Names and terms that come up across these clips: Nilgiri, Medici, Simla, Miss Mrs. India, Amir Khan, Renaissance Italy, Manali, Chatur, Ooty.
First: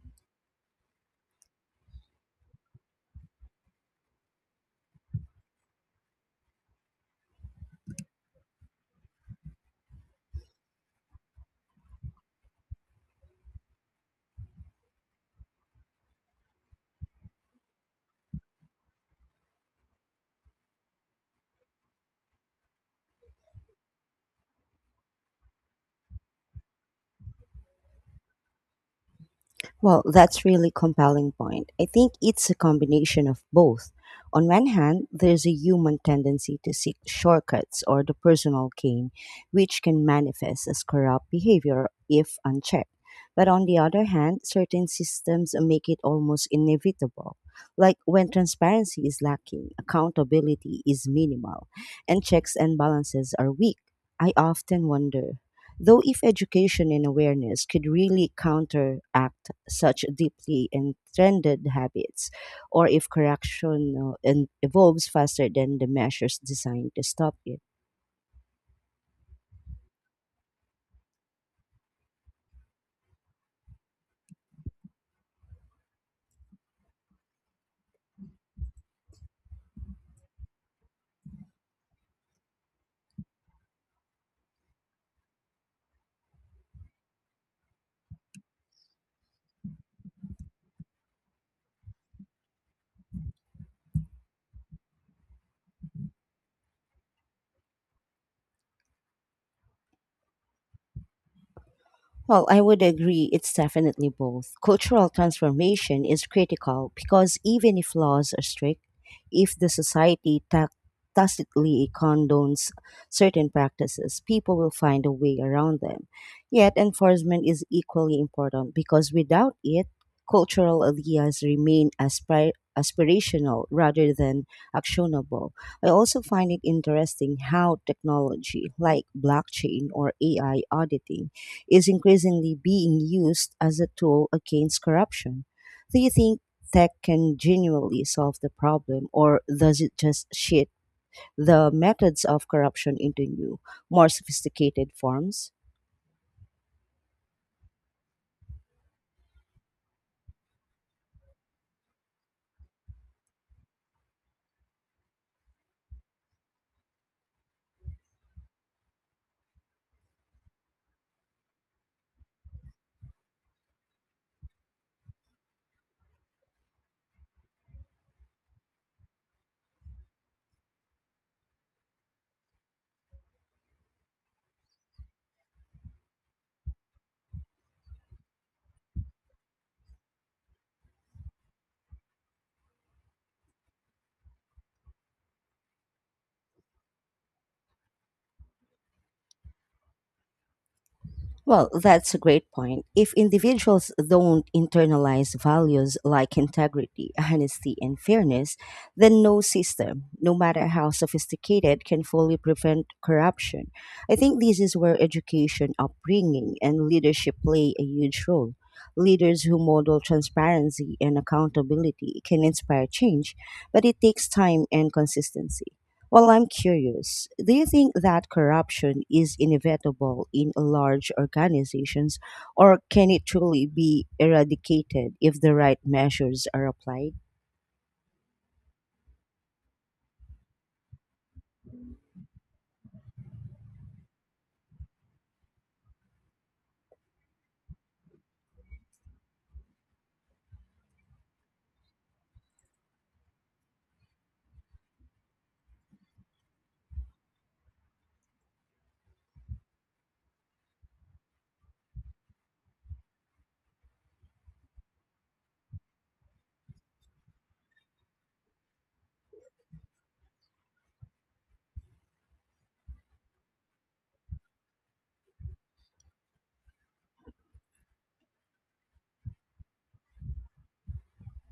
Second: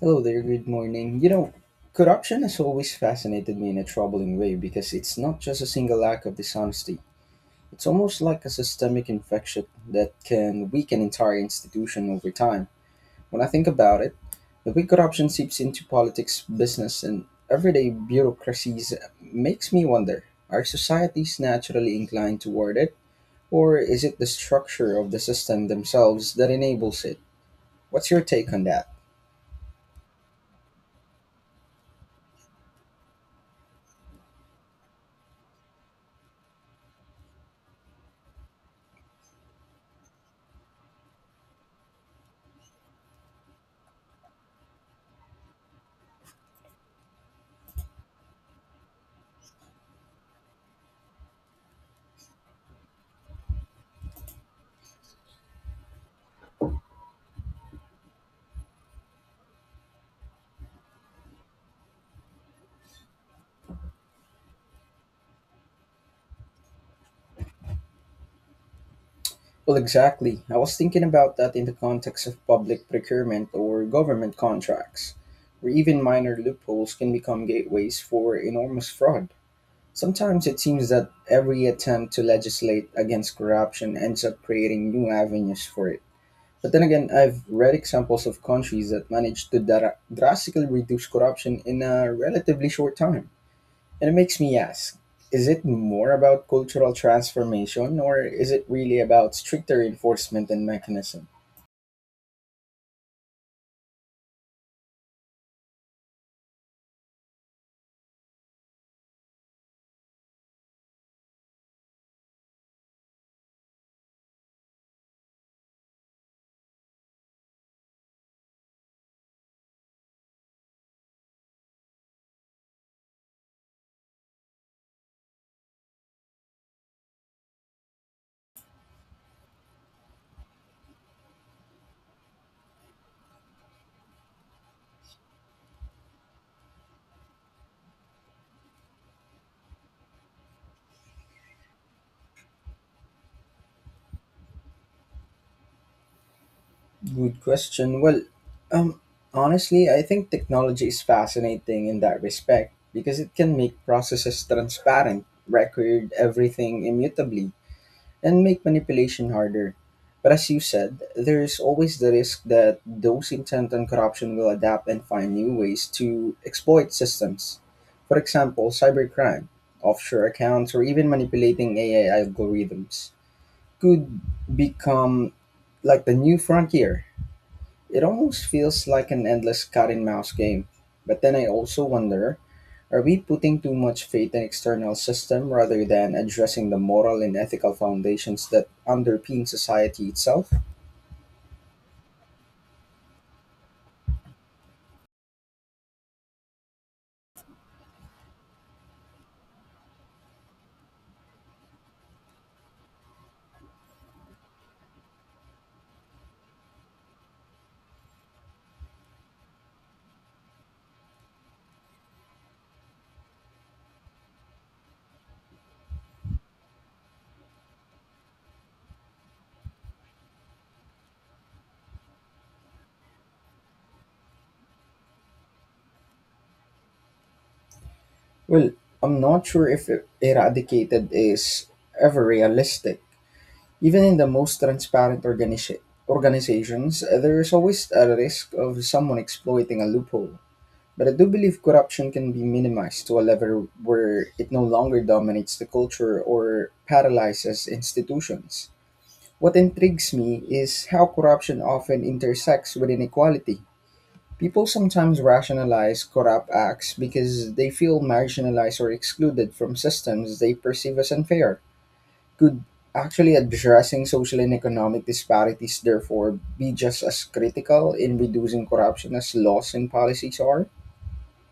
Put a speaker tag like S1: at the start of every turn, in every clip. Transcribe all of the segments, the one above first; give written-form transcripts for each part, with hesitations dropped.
S1: Hello there, good morning. Corruption has always fascinated me in a troubling way because it's not just a single act of dishonesty. It's almost like a systemic infection that can weaken entire institution over time. When I think about it, the way corruption seeps into politics, business, and everyday bureaucracies makes me wonder, are societies naturally inclined toward it, or is it the structure of the system themselves that enables it? What's your take on that?
S2: Well, that's really compelling point. I think it's a combination of both. On one hand, there's a human tendency to seek shortcuts or the personal gain, which can manifest as corrupt behavior if unchecked. But on the other hand, certain systems make it almost inevitable. Like when transparency is lacking, accountability is minimal, and checks and balances are weak. I often wonder though, if education and awareness could really counteract such deeply entrenched habits, or if correction evolves faster than the measures designed to stop it.
S1: Well, exactly. I was thinking about that in the context of public procurement or government contracts, where even minor loopholes can become gateways for enormous fraud. Sometimes it seems that every attempt to legislate against corruption ends up creating new avenues for it. But then again, I've read examples of countries that managed to drastically reduce corruption in a relatively short time. And it makes me ask, is it more about cultural transformation or is it really about stricter enforcement and mechanism?
S2: Well, I would agree it's definitely both. Cultural transformation is critical because even if laws are strict, if the society tacitly condones certain practices, people will find a way around them. Yet, enforcement is equally important because without it, cultural ideas remain aspirational rather than actionable. I also find it interesting how technology like blockchain or AI auditing is increasingly being used as a tool against corruption. Do you think tech can genuinely solve the problem, or does it just shift the methods of corruption into new, more sophisticated forms?
S1: Good question. Well, um, honestly, I think technology is fascinating in that respect because it can make processes transparent, record everything immutably, and make manipulation harder. But as you said, there is always the risk that those intent on corruption will adapt and find new ways to exploit systems. For example, cybercrime, offshore accounts, or even manipulating AI algorithms could become like the new frontier. It almost feels like an endless cat and mouse game. But then I also wonder, are we putting too much faith in external system rather than addressing the moral and ethical foundations that underpin society itself?
S2: Well, that's a great point. If individuals don't internalize values like integrity, honesty, and fairness, then no system, no matter how sophisticated, can fully prevent corruption. I think this is where education, upbringing, and leadership play a huge role. Leaders who model transparency and accountability can inspire change, but it takes time and consistency. Well, I'm curious. Do you think that corruption is inevitable in large organizations, or can it truly be eradicated if the right measures are applied?
S1: Well, I'm not sure if eradicated is ever realistic. Even in the most transparent organizations, there is always a risk of someone exploiting a loophole. But I do believe corruption can be minimized to a level where it no longer dominates the culture or paralyzes institutions. What intrigues me is how corruption often intersects with inequality. People sometimes rationalize corrupt acts because they feel marginalized or excluded from systems they perceive as unfair. Could actually addressing social and economic disparities therefore be just as critical in reducing corruption as laws and policies are?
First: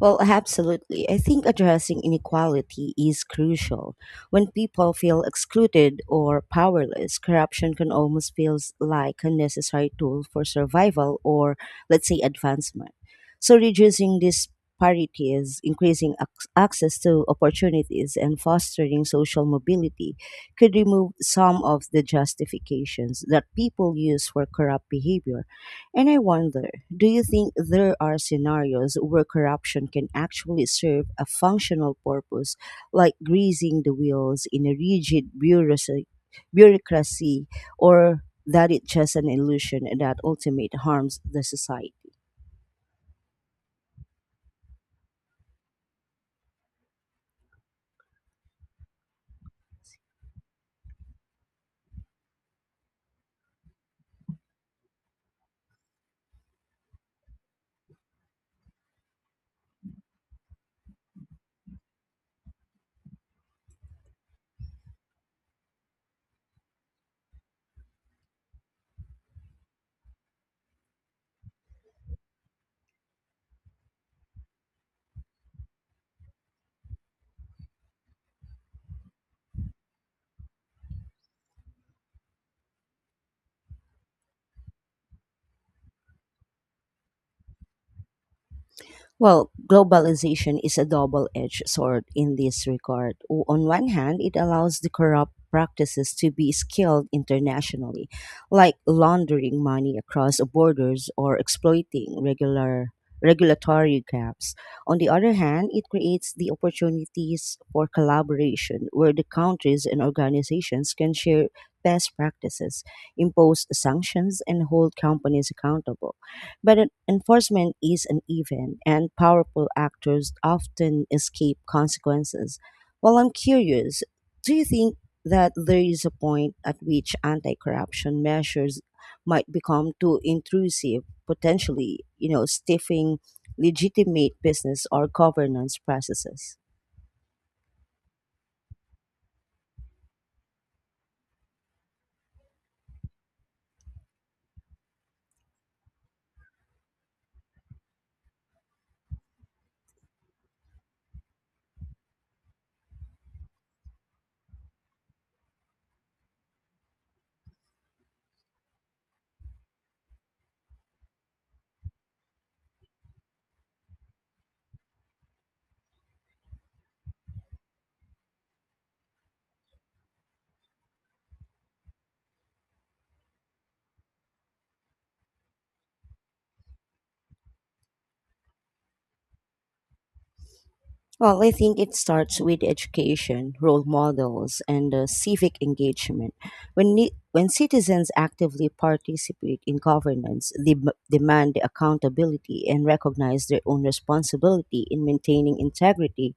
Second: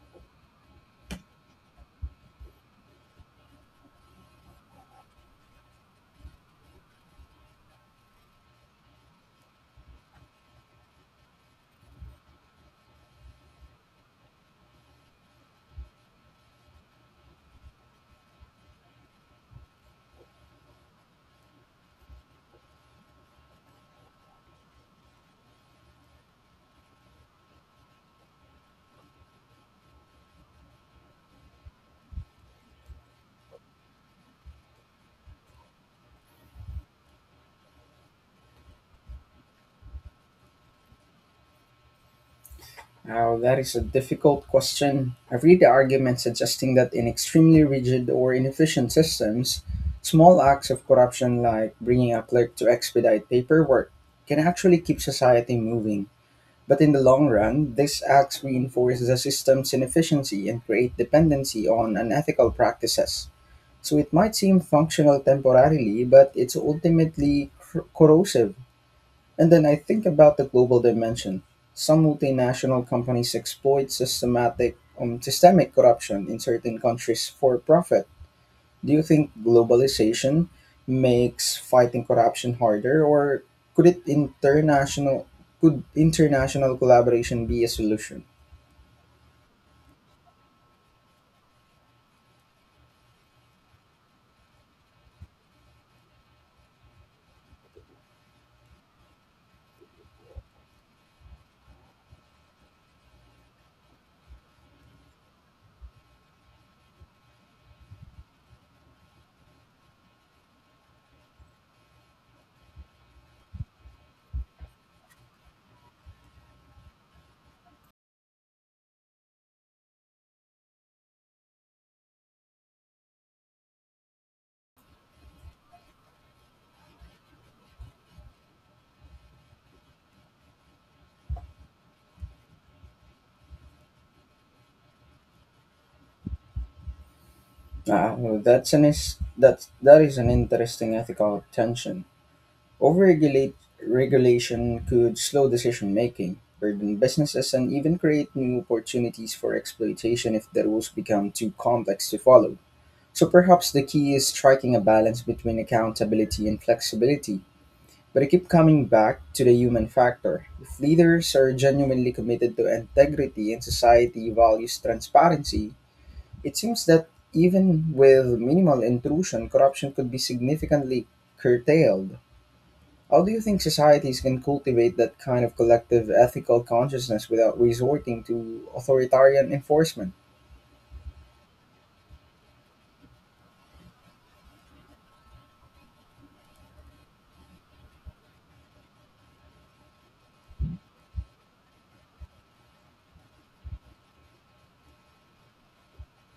S2: Well, absolutely. I think addressing inequality is crucial. When people feel excluded or powerless, corruption can almost feel like a necessary tool for survival or, let's say, advancement. So, reducing disparities, increasing access to opportunities, and fostering social mobility could remove some of the justifications that people use for corrupt behavior. And I wonder, do you think there are scenarios where corruption can actually serve a functional purpose, like greasing the wheels in a rigid bureaucracy, or that it's just an illusion that ultimately harms the society?
S1: Now, that is a difficult question. I have read the argument suggesting that in extremely rigid or inefficient systems, small acts of corruption like bringing a clerk to expedite paperwork can actually keep society moving. But in the long run, these acts reinforce the system's inefficiency and create dependency on unethical practices. So it might seem functional temporarily, but it's ultimately corrosive. And then I think about the global dimension. Some multinational companies exploit systemic corruption in certain countries for profit. Do you think globalization makes fighting corruption harder, or could it international could international collaboration be a solution?
S2: Well, globalization is a double edged sword in this regard. On one hand, it allows the corrupt practices to be scaled internationally, like laundering money across borders or exploiting regular regulatory gaps. On the other hand, it creates the opportunities for collaboration where the countries and organizations can share best practices, impose sanctions and hold companies accountable. But enforcement is uneven, and powerful actors often escape consequences. Well, I'm curious, do you think that there is a point at which anti corruption measures might become too intrusive, potentially, you know, stiffing legitimate business or governance processes?
S1: Uh, that is an interesting ethical tension. Overregulate Regulation could slow decision making, burden businesses, and even create new opportunities for exploitation if the rules become too complex to follow. So perhaps the key is striking a balance between accountability and flexibility. But I keep coming back to the human factor. If leaders are genuinely committed to integrity and society values transparency, it seems that even with minimal intrusion, corruption could be significantly curtailed. How do you think societies can cultivate that kind of collective ethical consciousness without resorting to authoritarian enforcement?
S2: Well, I think it starts with education, role models, and civic engagement. When citizens actively participate in governance, they demand accountability and recognize their own responsibility in maintaining integrity,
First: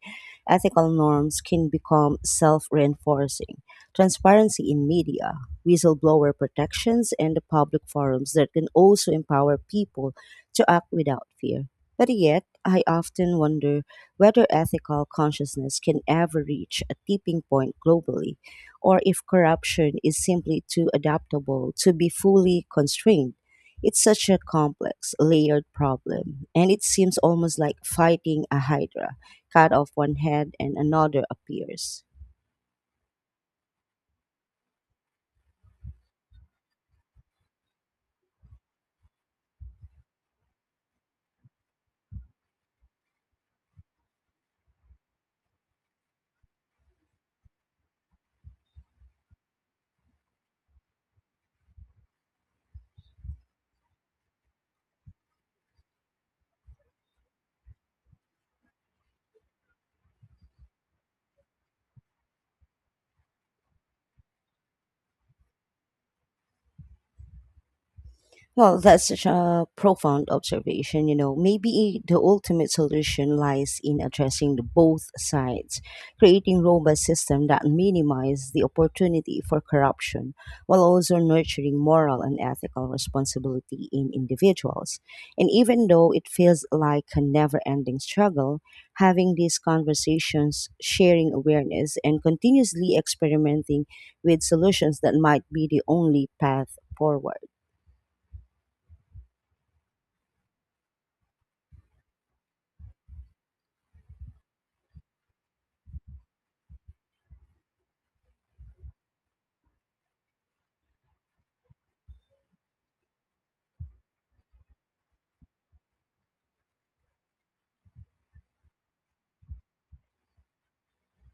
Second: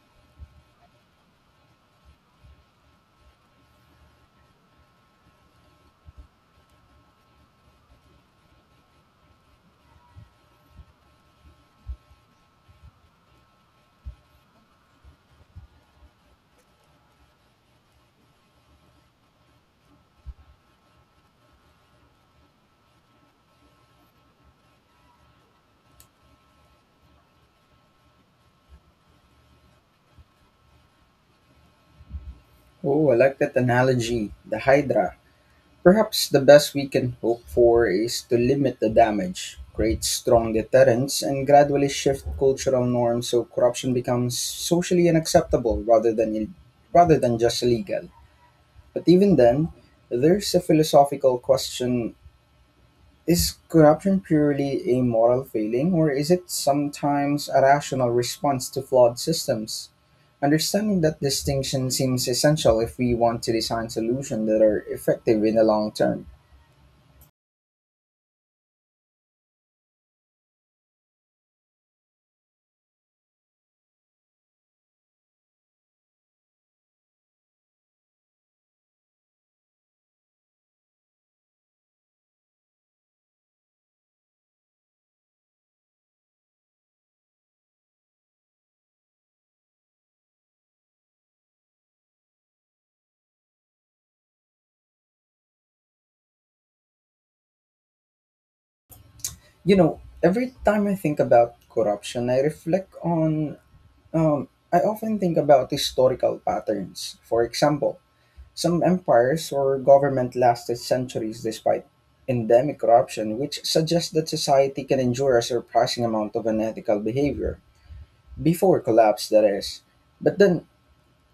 S2: ethical norms can become self reinforcing. Transparency in media, whistleblower protections, and the public forums that can also empower people to act without fear. But yet, I often wonder whether ethical consciousness can ever reach a tipping point globally, or if corruption is simply too adaptable to be fully constrained. It's such a complex, layered problem, and it seems almost like fighting a hydra. Cut off one head and another appears.
S1: Oh, I like that analogy, the Hydra. Perhaps the best we can hope for is to limit the damage, create strong deterrents, and gradually shift cultural norms so corruption becomes socially unacceptable rather than just illegal. But even then, there's a philosophical question. Is corruption purely a moral failing, or is it sometimes a rational response to flawed systems? Understanding that distinction seems essential if we want to design solutions that are effective in the long term.
S2: Well, that's such a profound observation. You know, maybe the ultimate solution lies in addressing the both sides, creating robust systems that minimize the opportunity for corruption, while also nurturing moral and ethical responsibility in individuals. And even though it feels like a never-ending struggle, having these conversations, sharing awareness, and continuously experimenting with solutions that might be the only path forward.
S1: You know, every time I think about corruption, I often think about historical patterns. For example, some empires or government lasted centuries despite endemic corruption, which suggests that society can endure a surprising amount of unethical behavior before collapse, that is. But then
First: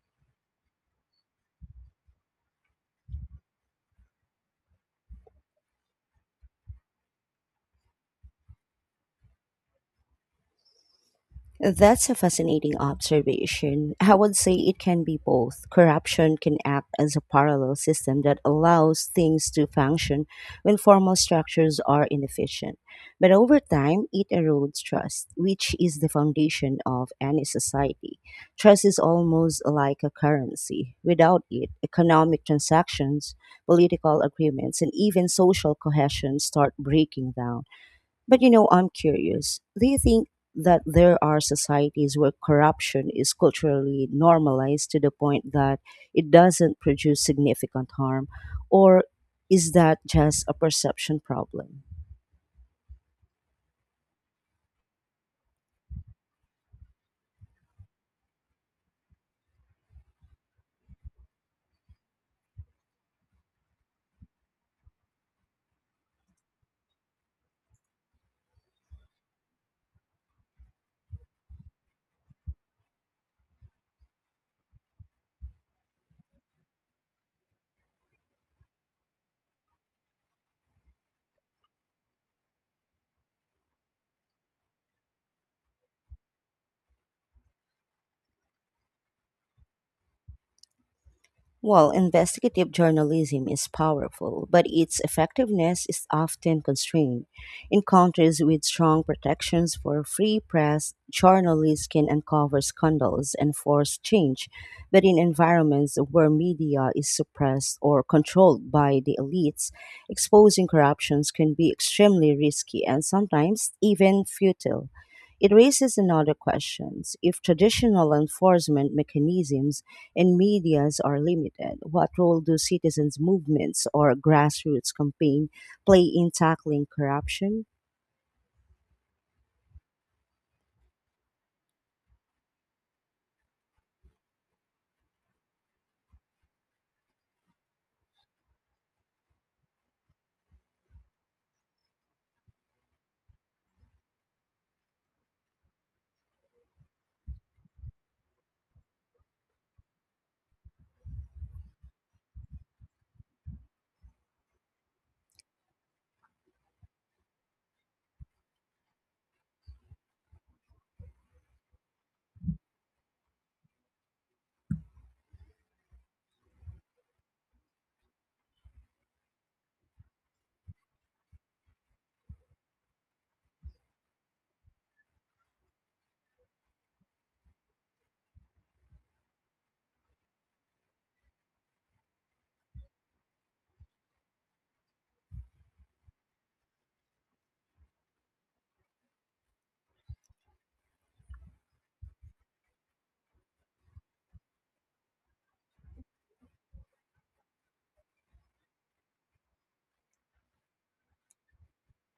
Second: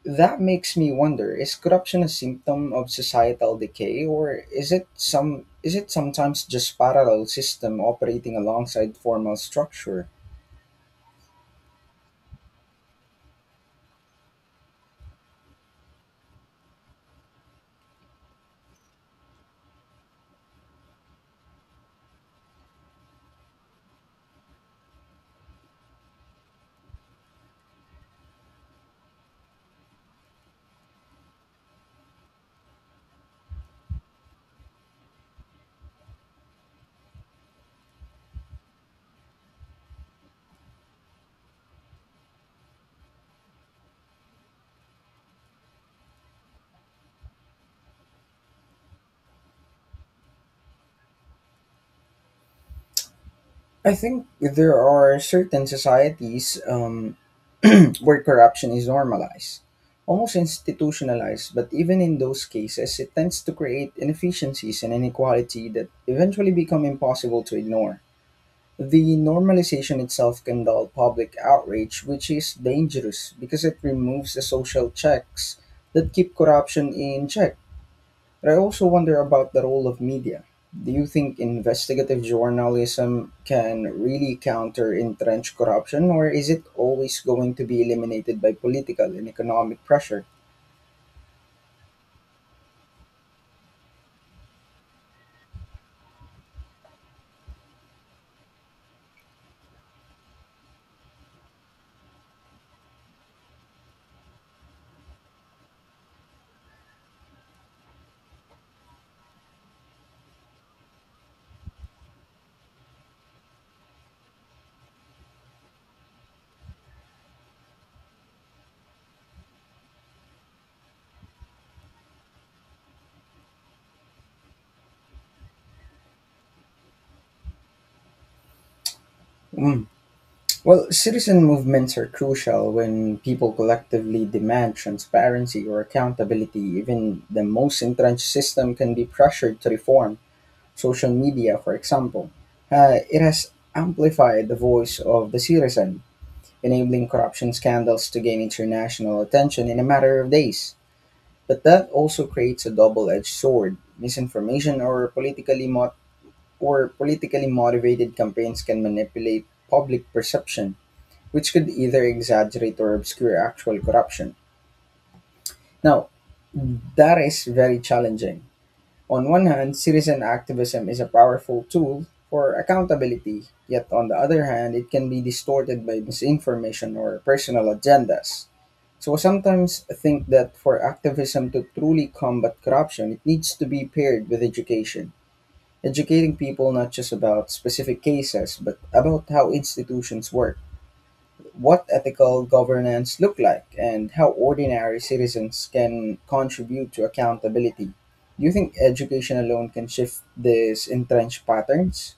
S1: that makes me wonder, is corruption a symptom of societal decay or is it sometimes just parallel system operating alongside formal structure?
S2: That's a fascinating observation. I would say it can be both. Corruption can act as a parallel system that allows things to function when formal structures are inefficient. But over time, it erodes trust, which is the foundation of any society. Trust is almost like a currency. Without it, economic transactions, political agreements, and even social cohesion start breaking down. But you know, I'm curious. Do you think that there are societies where corruption is culturally normalized to the point that it doesn't produce significant harm? Or is that just a perception problem?
S1: I think there are certain societies where corruption is normalized, almost institutionalized, but even in those cases, it tends to create inefficiencies and inequality that eventually become impossible to ignore. The normalization itself can dull public outrage, which is dangerous because it removes the social checks that keep corruption in check. But I also wonder about the role of media. Do you think investigative journalism can really counter entrenched corruption, or is it always going to be eliminated by political and economic pressure?
S2: While investigative journalism is powerful, but its effectiveness is often constrained. In countries with strong protections for free press, journalists can uncover scandals and force change, but in environments where media is suppressed or controlled by the elites, exposing corruptions can be extremely risky and sometimes even futile. It raises another question. If traditional enforcement mechanisms and medias are limited, what role do citizens' movements or grassroots campaign play in tackling corruption?
S1: Mm. Well, citizen movements are crucial when people collectively demand transparency or accountability. Even the most entrenched system can be pressured to reform. Social media, for example, it has amplified the voice of the citizen, enabling corruption scandals to gain international attention in a matter of days. But that also creates a double-edged sword. Misinformation or or politically motivated campaigns can manipulate public perception, which could either exaggerate or obscure actual corruption. Now, that is very challenging. On one hand, citizen activism is a powerful tool for accountability, yet on the other hand, it can be distorted by misinformation or personal agendas. Sometimes think that for activism to truly combat corruption, it needs to be paired with education. Educating people not just about specific cases, but about how institutions work, what ethical governance look like, and how ordinary citizens can contribute to accountability. Do you think education alone can shift these entrenched patterns?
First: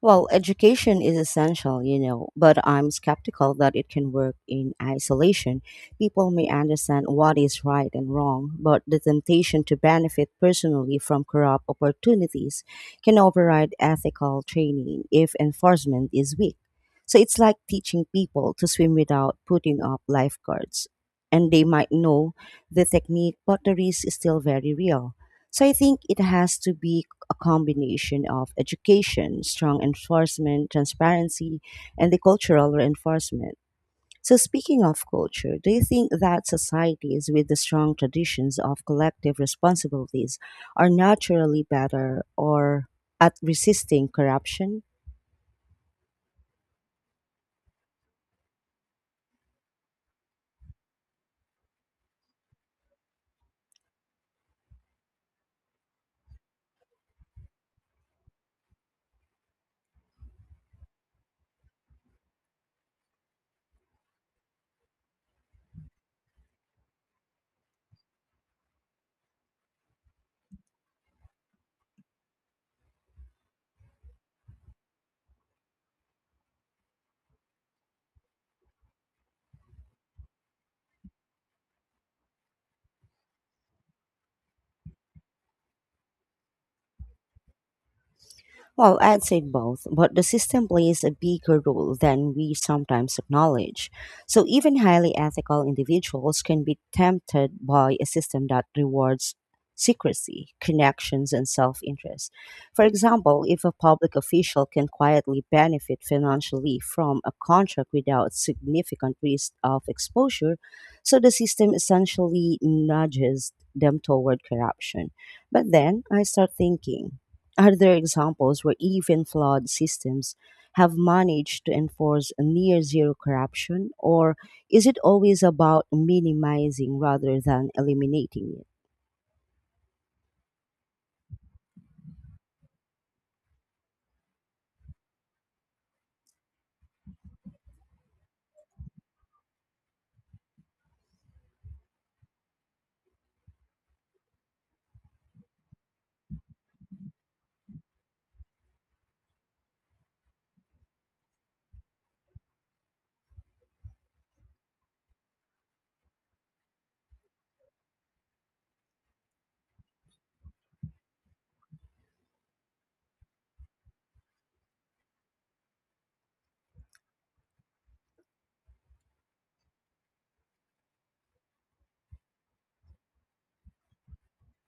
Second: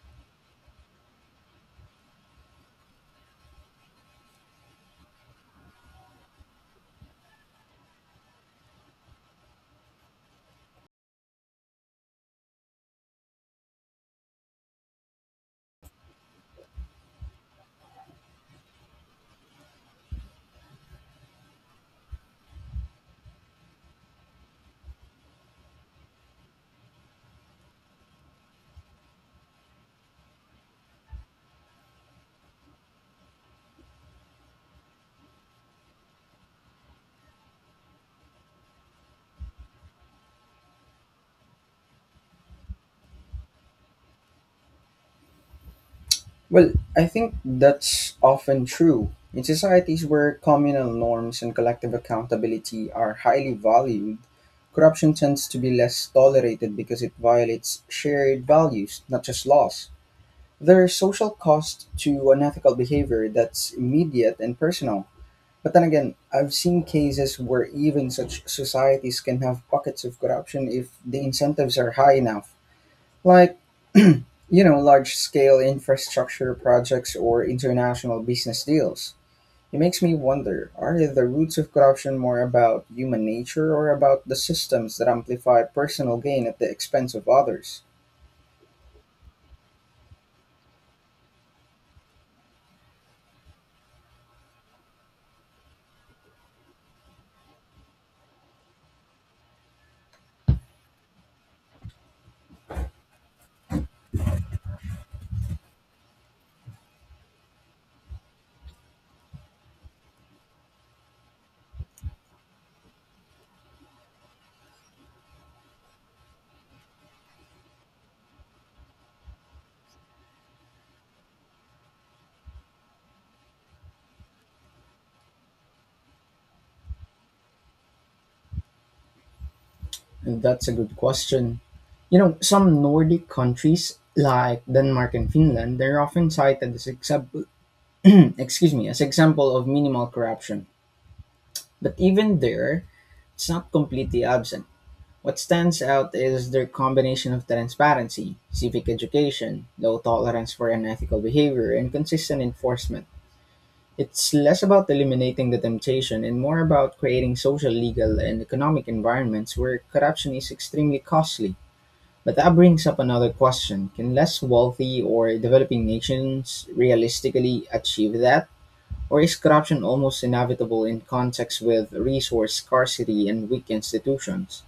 S2: Well, education is essential, you know, but I'm skeptical that it can work in isolation. People may understand what is right and wrong, but the temptation to benefit personally from corrupt opportunities can override ethical training if enforcement is weak. So it's like teaching people to swim without putting up lifeguards. And they might know the technique, but the risk is still very real. So I think it has to be a combination of education, strong enforcement, transparency, and the cultural reinforcement. So speaking of culture, do you think that societies with the strong traditions of collective responsibilities are naturally better or at resisting corruption?
S1: Well, I think that's often true. In societies where communal norms and collective accountability are highly valued, corruption tends to be less tolerated because it violates shared values, not just laws. There are social costs to unethical behavior that's immediate and personal. But then again, I've seen cases where even such societies can have pockets of corruption if the incentives are high enough, like you know, large scale infrastructure projects or international business deals. It makes me wonder, are the roots of corruption more about human nature or about the systems that amplify personal gain at the expense of others?
S2: Well, I'd say both, but the system plays a bigger role than we sometimes acknowledge. So, even highly ethical individuals can be tempted by a system that rewards secrecy, connections, and self interest. For example, if a public official can quietly benefit financially from a contract without significant risk of exposure, so the system essentially nudges them toward corruption. But then I start thinking. Are there examples where even flawed systems have managed to enforce near zero corruption, or is it always about minimizing rather than eliminating it?
S1: That's a good question. You know, some Nordic countries like Denmark and Finland, they're often cited as example. Excuse me, as example of minimal corruption. But even there, it's not completely absent. What stands out is their combination of transparency, civic education, low tolerance for unethical behavior, and consistent enforcement. It's less about eliminating the temptation and more about creating social, legal, and economic environments where corruption is extremely costly. But that brings up another question, can less wealthy or developing nations realistically achieve that? Or is corruption almost inevitable in contexts with resource scarcity and weak institutions?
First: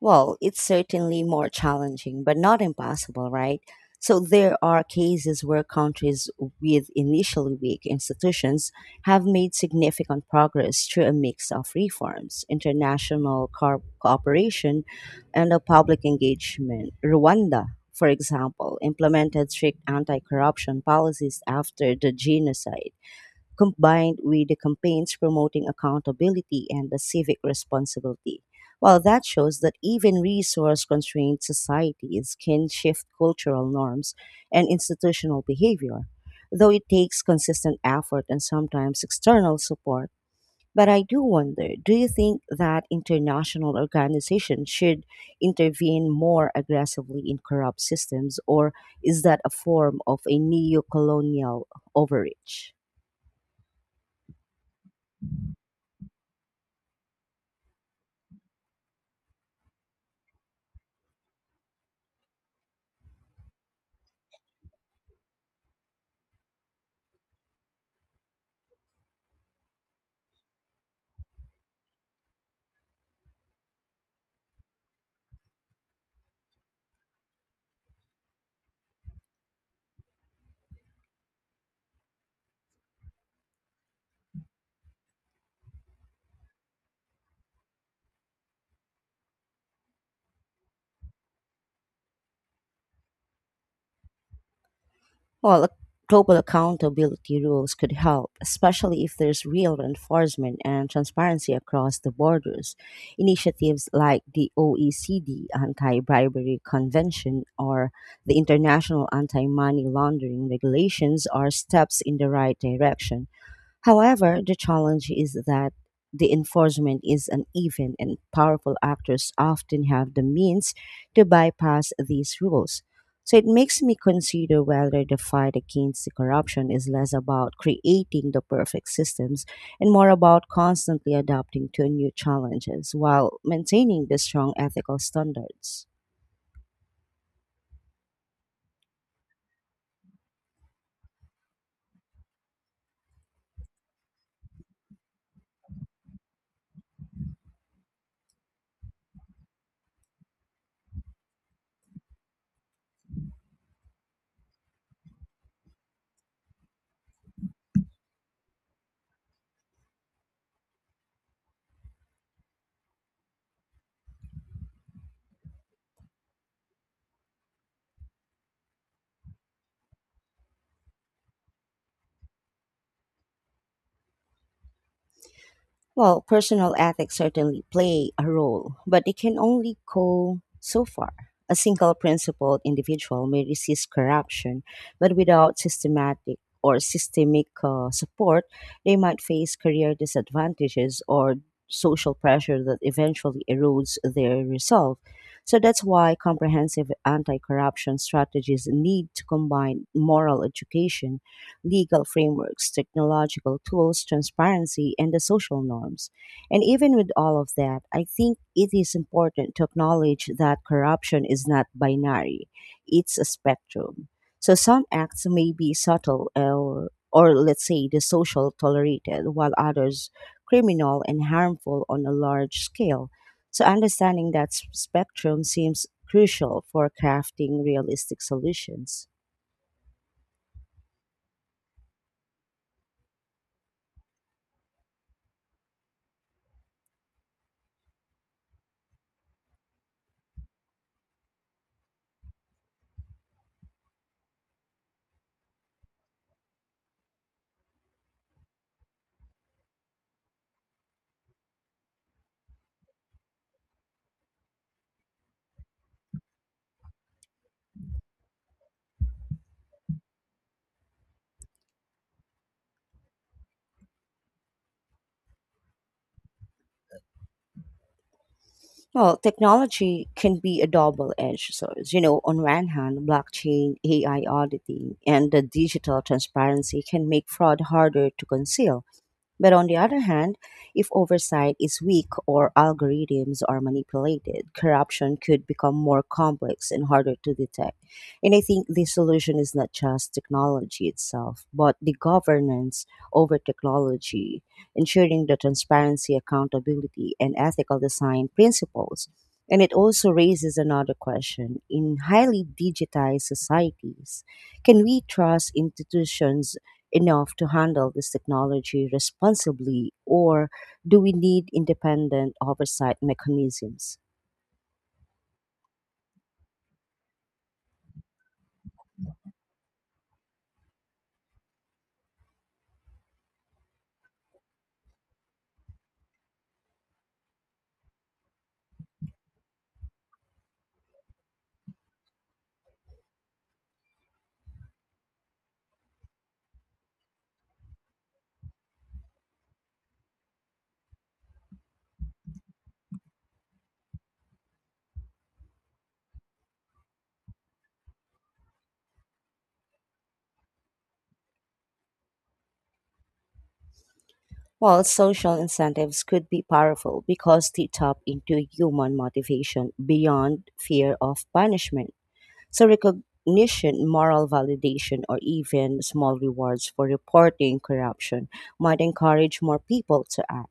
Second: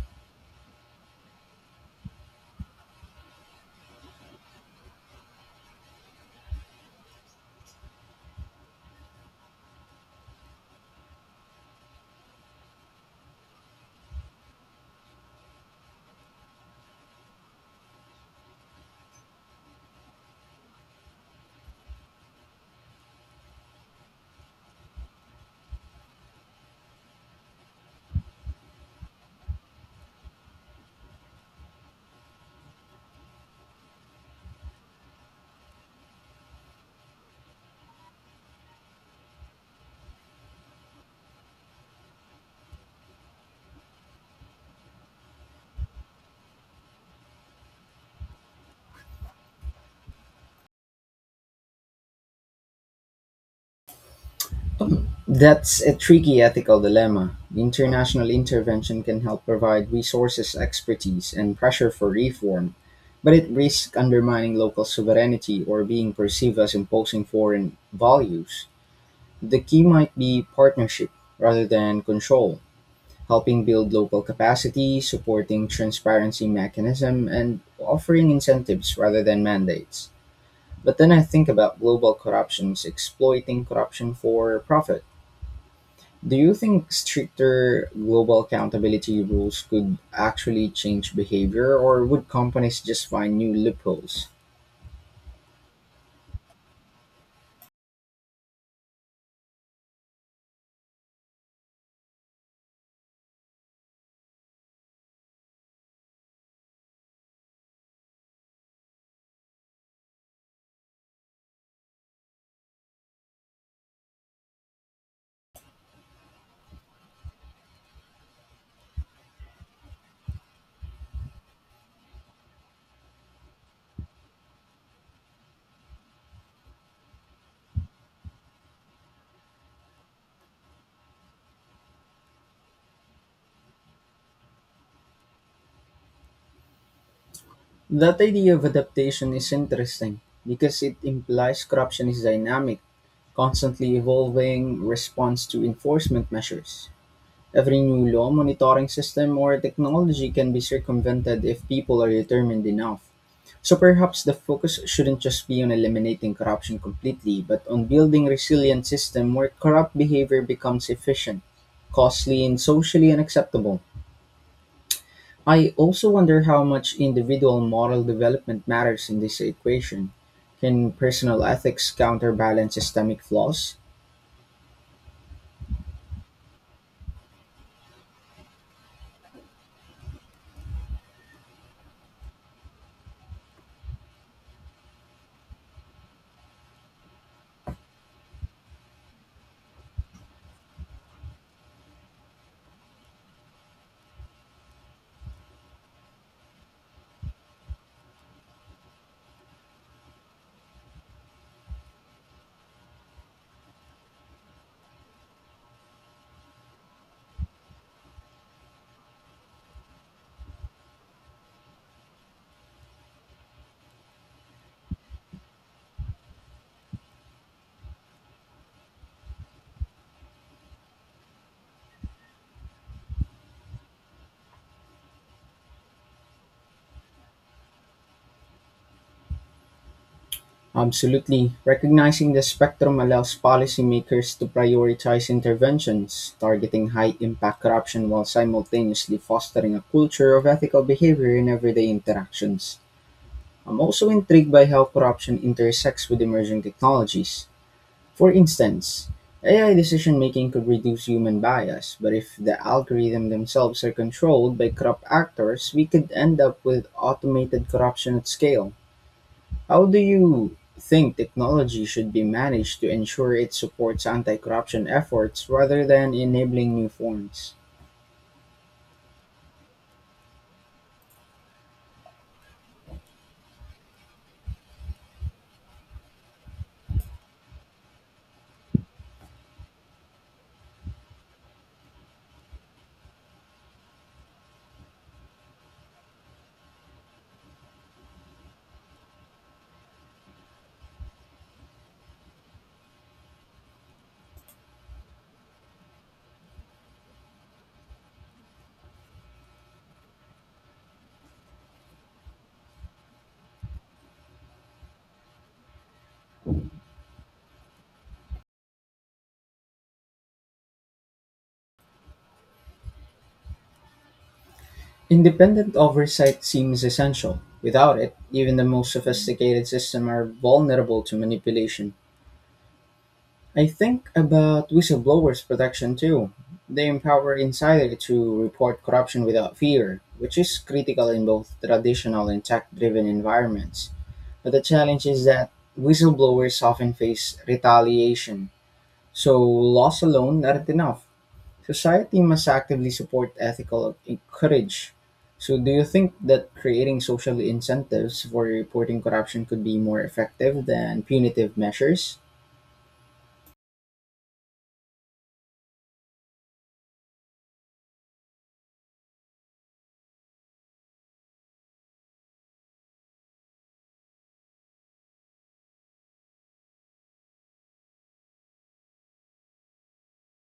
S2: Well, it's certainly more challenging, but not impossible, right? So there are cases where countries with initially weak institutions have made significant progress through a mix of reforms, international cooperation, and a public engagement. Rwanda, for example, implemented strict anti-corruption policies after the genocide combined with the campaigns promoting accountability and the civic responsibility. Well, that shows that even resource constrained societies can shift cultural norms and institutional behavior, though it takes consistent effort and sometimes external support. But I do wonder, do you think that international organizations should intervene more aggressively in corrupt systems, or is that a form of a neo colonial overreach?
S1: That's a tricky ethical dilemma. International intervention can help provide resources, expertise, and pressure for reform, but it risks undermining local sovereignty or being perceived as imposing foreign values. The key might be partnership rather than control, helping build local capacity, supporting transparency mechanism, and offering incentives rather than mandates. But then I think about global corruptions, exploiting corruption for profit. Do you think stricter global accountability rules could actually change behavior, or would companies just find new loopholes?
S2: Well, global accountability rules could help, especially if there's real enforcement and transparency across the borders. Initiatives like the OECD Anti Bribery Convention or the International Anti Money Laundering Regulations are steps in the right direction. However, the challenge is that the enforcement is uneven and powerful actors often have the means to bypass these rules. So it makes me consider whether the fight against the corruption is less about creating the perfect systems and more about constantly adapting to new challenges while maintaining the strong ethical standards.
S1: That idea of adaptation is interesting because it implies corruption is dynamic, constantly evolving response to enforcement measures. Every new law, monitoring system, or technology can be circumvented if people are determined enough. So perhaps the focus shouldn't just be on eliminating corruption completely, but on building resilient system where corrupt behavior becomes efficient, costly, and socially unacceptable. I also wonder how much individual moral development matters in this equation. Can personal ethics counterbalance systemic flaws?
S2: Well, personal ethics certainly play a role, but it can only go so far. A single principled individual may resist corruption, but without systematic or systemic support, they might face career disadvantages or social pressure that eventually erodes their resolve. So that's why comprehensive anti corruption strategies need to combine moral education, legal frameworks, technological tools, transparency, and the social norms. And even with all of that, I think it is important to acknowledge that corruption is not binary, it's a spectrum. So some acts may be subtle or let's say, the social tolerated, while others criminal and harmful on a large scale. So understanding that spectrum seems crucial for crafting realistic solutions.
S1: Absolutely. Recognizing the spectrum allows policymakers to prioritize interventions, targeting high impact corruption while simultaneously fostering a culture of ethical behavior in everyday interactions. I'm also intrigued by how corruption intersects with emerging technologies. For instance, AI decision making could reduce human bias, but if the algorithm themselves are controlled by corrupt actors, we could end up with automated corruption at scale. How do you think technology should be managed to ensure it supports anti corruption efforts rather than enabling new forms?
S2: Well, technology can be a double-edged sword. You know, on one hand, blockchain, AI auditing, and the digital transparency can make fraud harder to conceal. But on the other hand, if oversight is weak or algorithms are manipulated, corruption could become more complex and harder to detect. And I think the solution is not just technology itself, but the governance over technology, ensuring the transparency, accountability, and ethical design principles. And it also raises another question. In highly digitized societies, can we trust institutions enough to handle this technology responsibly, or do we need independent oversight mechanisms?
S1: Independent oversight seems essential. Without it, even the most sophisticated systems are vulnerable to manipulation. I think about whistleblowers' protection too. They empower insiders to report corruption without fear, which is critical in both traditional and tech driven environments. But the challenge is that whistleblowers often face retaliation, so laws alone aren't enough. Society must actively support ethical courage. So, do you think that creating social incentives for reporting corruption could be more effective than punitive measures?
S2: Well, social incentives could be powerful because they tap into human motivation beyond fear of punishment. So recognition, moral validation, or even small rewards for reporting corruption might encourage more people to act.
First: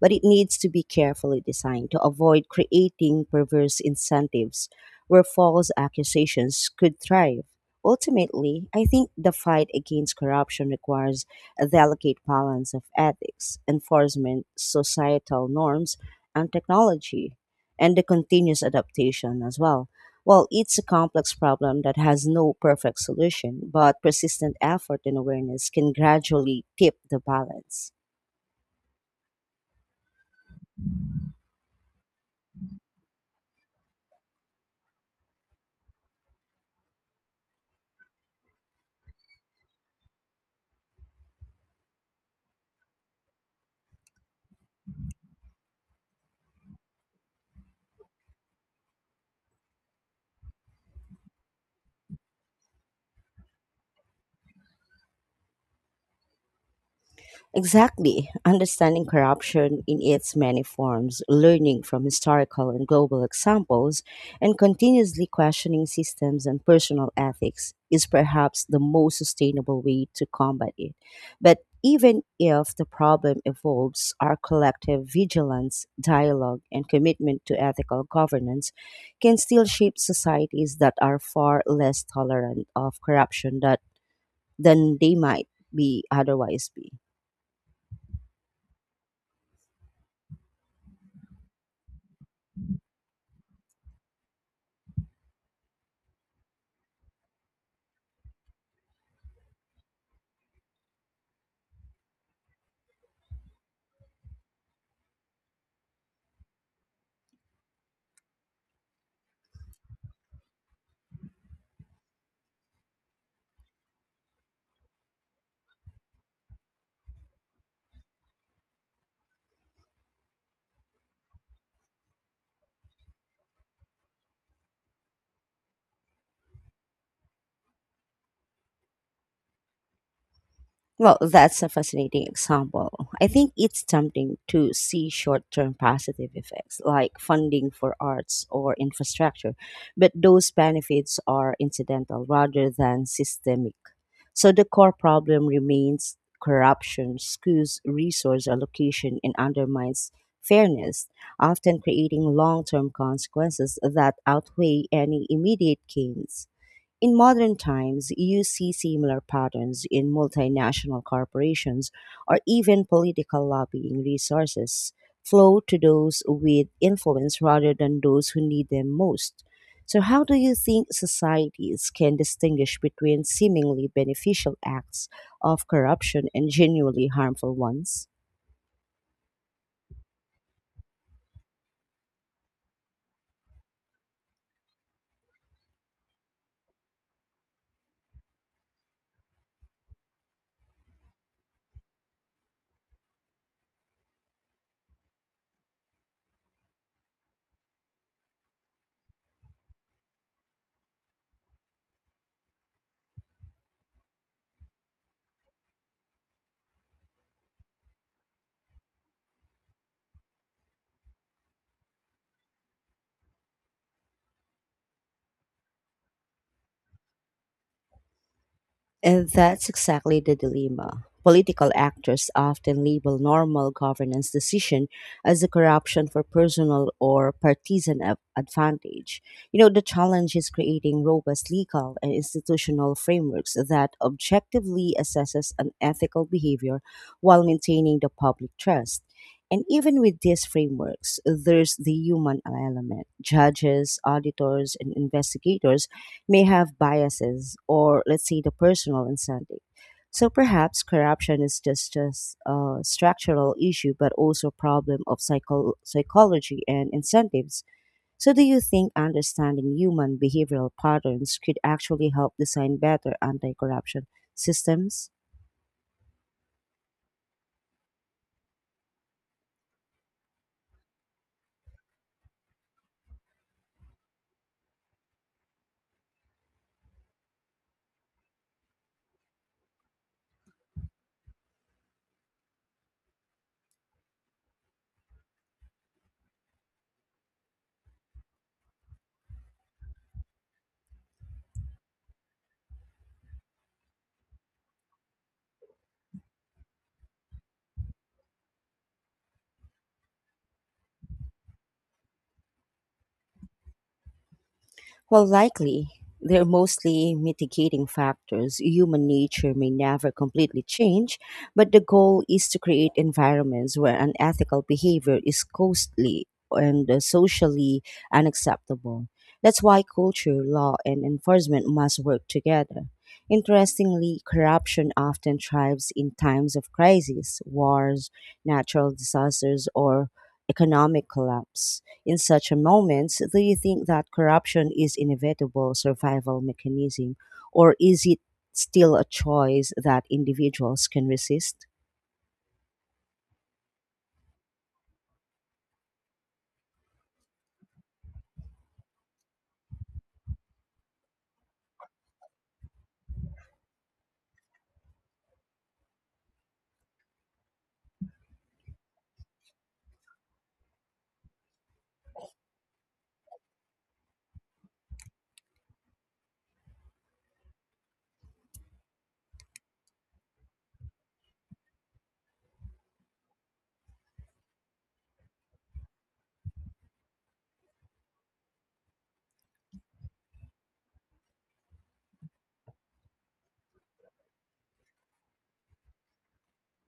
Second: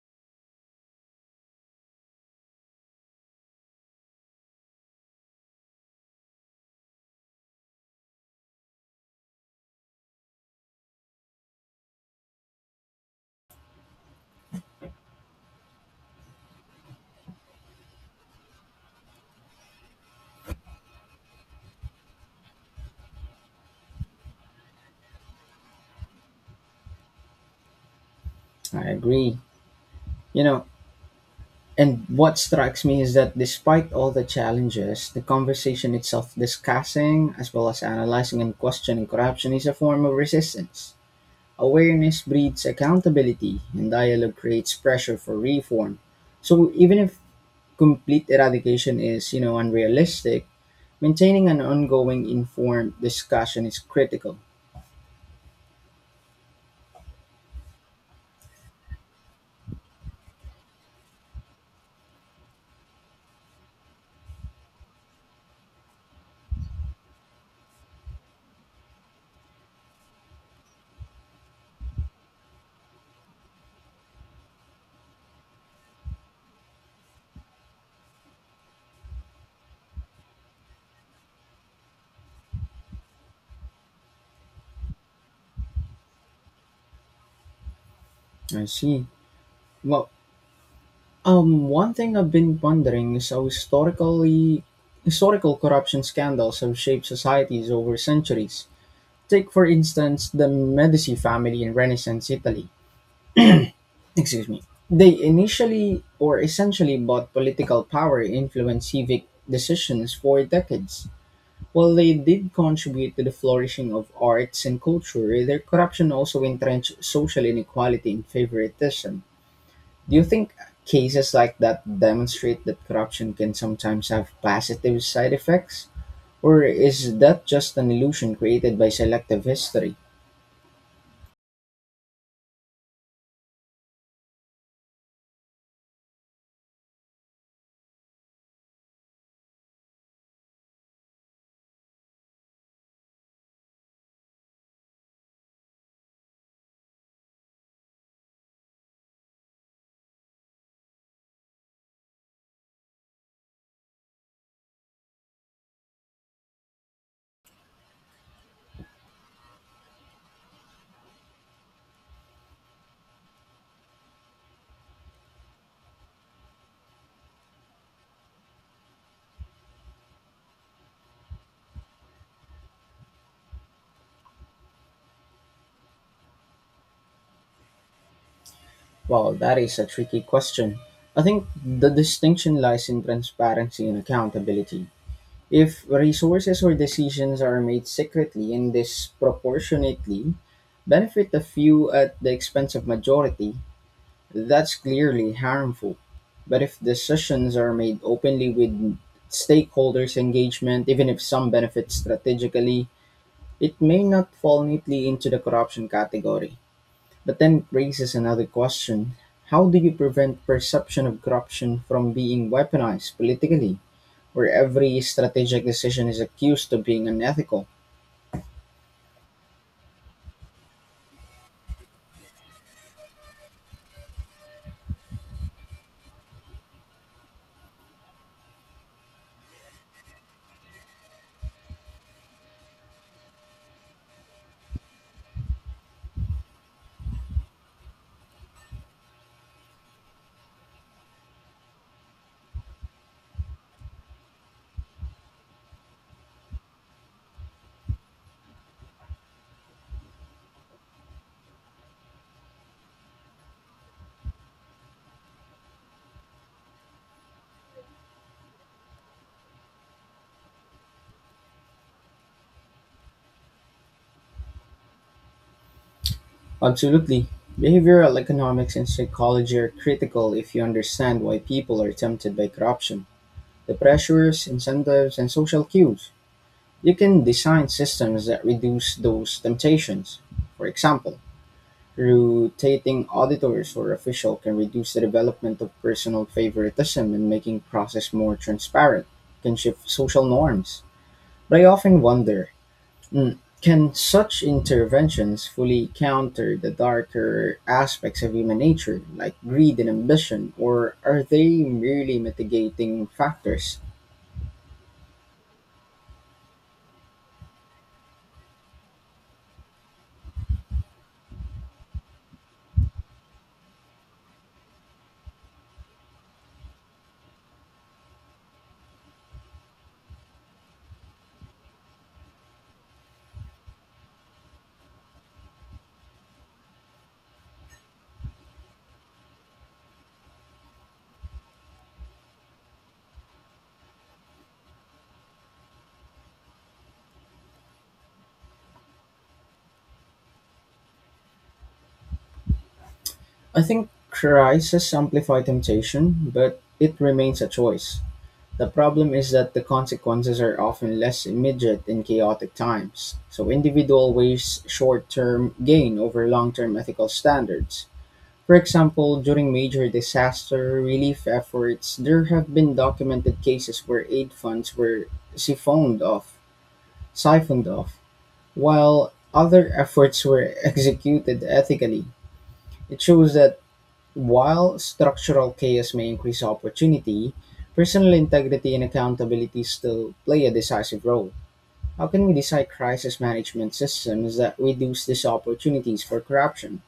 S2: But it needs to be carefully designed to avoid creating perverse incentives where false accusations could thrive. Ultimately, I think the fight against corruption requires a delicate balance of ethics, enforcement, societal norms, and technology, and the continuous adaptation as well. Well, it's a complex problem that has no perfect solution, but persistent effort and awareness can gradually tip the balance.
S1: I agree. You know, and what strikes me is that despite all the challenges, the conversation itself discussing as well as analyzing and questioning corruption is a form of resistance. Awareness breeds accountability, and dialogue creates pressure for reform. So even if complete eradication is, unrealistic, maintaining an ongoing informed discussion is critical.
S2: Exactly. Understanding corruption in its many forms, learning from historical and global examples, and continuously questioning systems and personal ethics is perhaps the most sustainable way to combat it. But even if the problem evolves, our collective vigilance, dialogue, and commitment to ethical governance can still shape societies that are far less tolerant of corruption that, than they might be otherwise be.
S1: I see. Well, one thing I've been wondering is how historical corruption scandals have shaped societies over centuries. Take, for instance, the Medici family in Renaissance Italy. Excuse me, they initially or essentially bought political power influenced civic decisions for decades. While they did contribute to the flourishing of arts and culture, their corruption also entrenched social inequality and favoritism. Do you think cases like that demonstrate that corruption can sometimes have positive side effects? Or is that just an illusion created by selective history?
S2: Well, that's a fascinating example. I think it's tempting to see short term positive effects like funding for arts or infrastructure, but those benefits are incidental rather than systemic. So the core problem remains corruption, skews resource allocation, and undermines fairness, often creating long term consequences that outweigh any immediate gains. In modern times, you see similar patterns in multinational corporations or even political lobbying resources flow to those with influence rather than those who need them most. So, how do you think societies can distinguish between seemingly beneficial acts of corruption and genuinely harmful ones?
S1: Well, that is a tricky question. I think the distinction lies in transparency and accountability. If resources or decisions are made secretly and disproportionately benefit a few at the expense of majority, that's clearly harmful. But if decisions are made openly with stakeholders' engagement, even if some benefit strategically, it may not fall neatly into the corruption category. But then it raises another question: how do you prevent perception of corruption from being weaponized politically, where every strategic decision is accused of being unethical?
S2: And that's exactly the dilemma. Political actors often label normal governance decision as a corruption for personal or partisan advantage. You know, the challenge is creating robust legal and institutional frameworks that objectively assesses unethical behavior while maintaining the public trust. And even with these frameworks, there's the human element. Judges, auditors, and investigators may have biases or, let's say, the personal incentive. So perhaps corruption is just a structural issue, but also a problem of psychology and incentives. So do you think understanding human behavioral patterns could actually help design better anti-corruption systems?
S1: Absolutely. Behavioral economics and psychology are critical. If you understand why people are tempted by corruption, the pressures, incentives, and social cues, you can design systems that reduce those temptations. For example, rotating auditors or officials can reduce the development of personal favoritism, and making process more transparent can shift social norms. But I often wonder, mm, can such interventions fully counter the darker aspects of human nature, like greed and ambition, or are they merely mitigating factors?
S2: While likely, they're mostly mitigating factors. Human nature may never completely change, but the goal is to create environments where unethical behavior is costly and socially unacceptable. That's why culture, law, and enforcement must work together. Interestingly, corruption often thrives in times of crisis, wars, natural disasters, or economic collapse. In such a moment, do you think that corruption is inevitable survival mechanism, or is it still a choice that individuals can resist?
S1: I think crisis amplify temptation, but it remains a choice. The problem is that the consequences are often less immediate in chaotic times, so individual weighs short term gain over long term ethical standards. For example, during major disaster relief efforts, there have been documented cases where aid funds were siphoned off, siphoned off, while other efforts were executed ethically. It shows that while structural chaos may increase opportunity, personal integrity and accountability still play a decisive role. How can we design crisis management systems that reduce these opportunities for corruption?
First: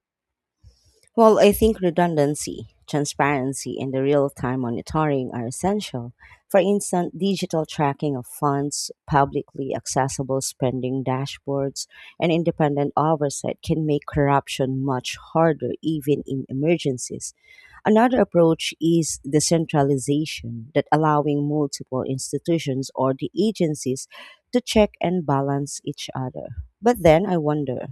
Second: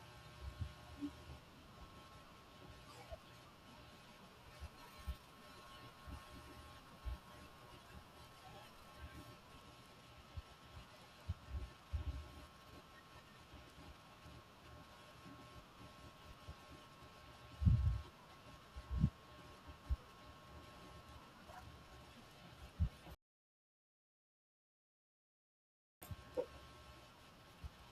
S2: Well, I think redundancy, transparency, and the real time monitoring are essential. For instance, digital tracking of funds, publicly accessible spending dashboards, and independent oversight can make corruption much harder, even in emergencies. Another approach is decentralization, that allowing multiple institutions or the agencies to check and balance each other. But then I wonder,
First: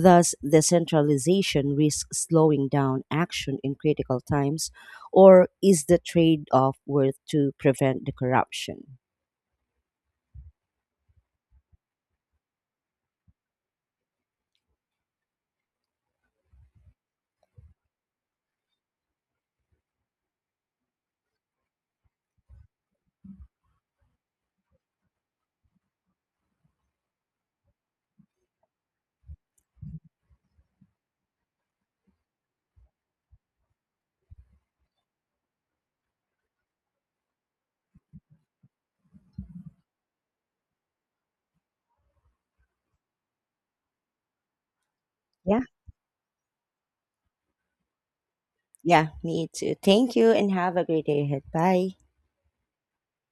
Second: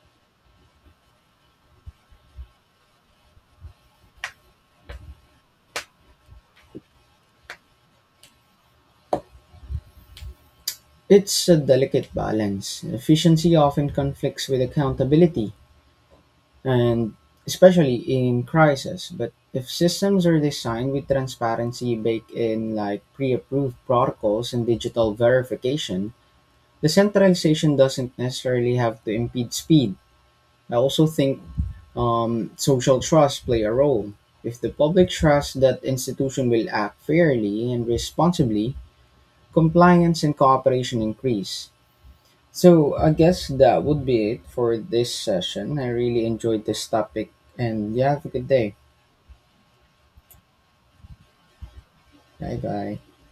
S2: thus, decentralization risks slowing down action in critical times, or is the trade off worth to prevent the corruption?
S1: It's a delicate balance. Efficiency often conflicts with accountability, and especially in crisis. But if systems are designed with transparency baked in, like pre approved protocols and digital verification, the centralization doesn't necessarily have to impede speed. I also think social trust play a role. If the public trusts that institution will act fairly and responsibly, compliance and cooperation increase. So I guess that would be it for this
S2: Yeah,
S1: session. I really enjoyed this topic, and yeah, have a good day.
S2: yeah, me too. Thank you and have a great day ahead. Bye.
S1: Bye bye.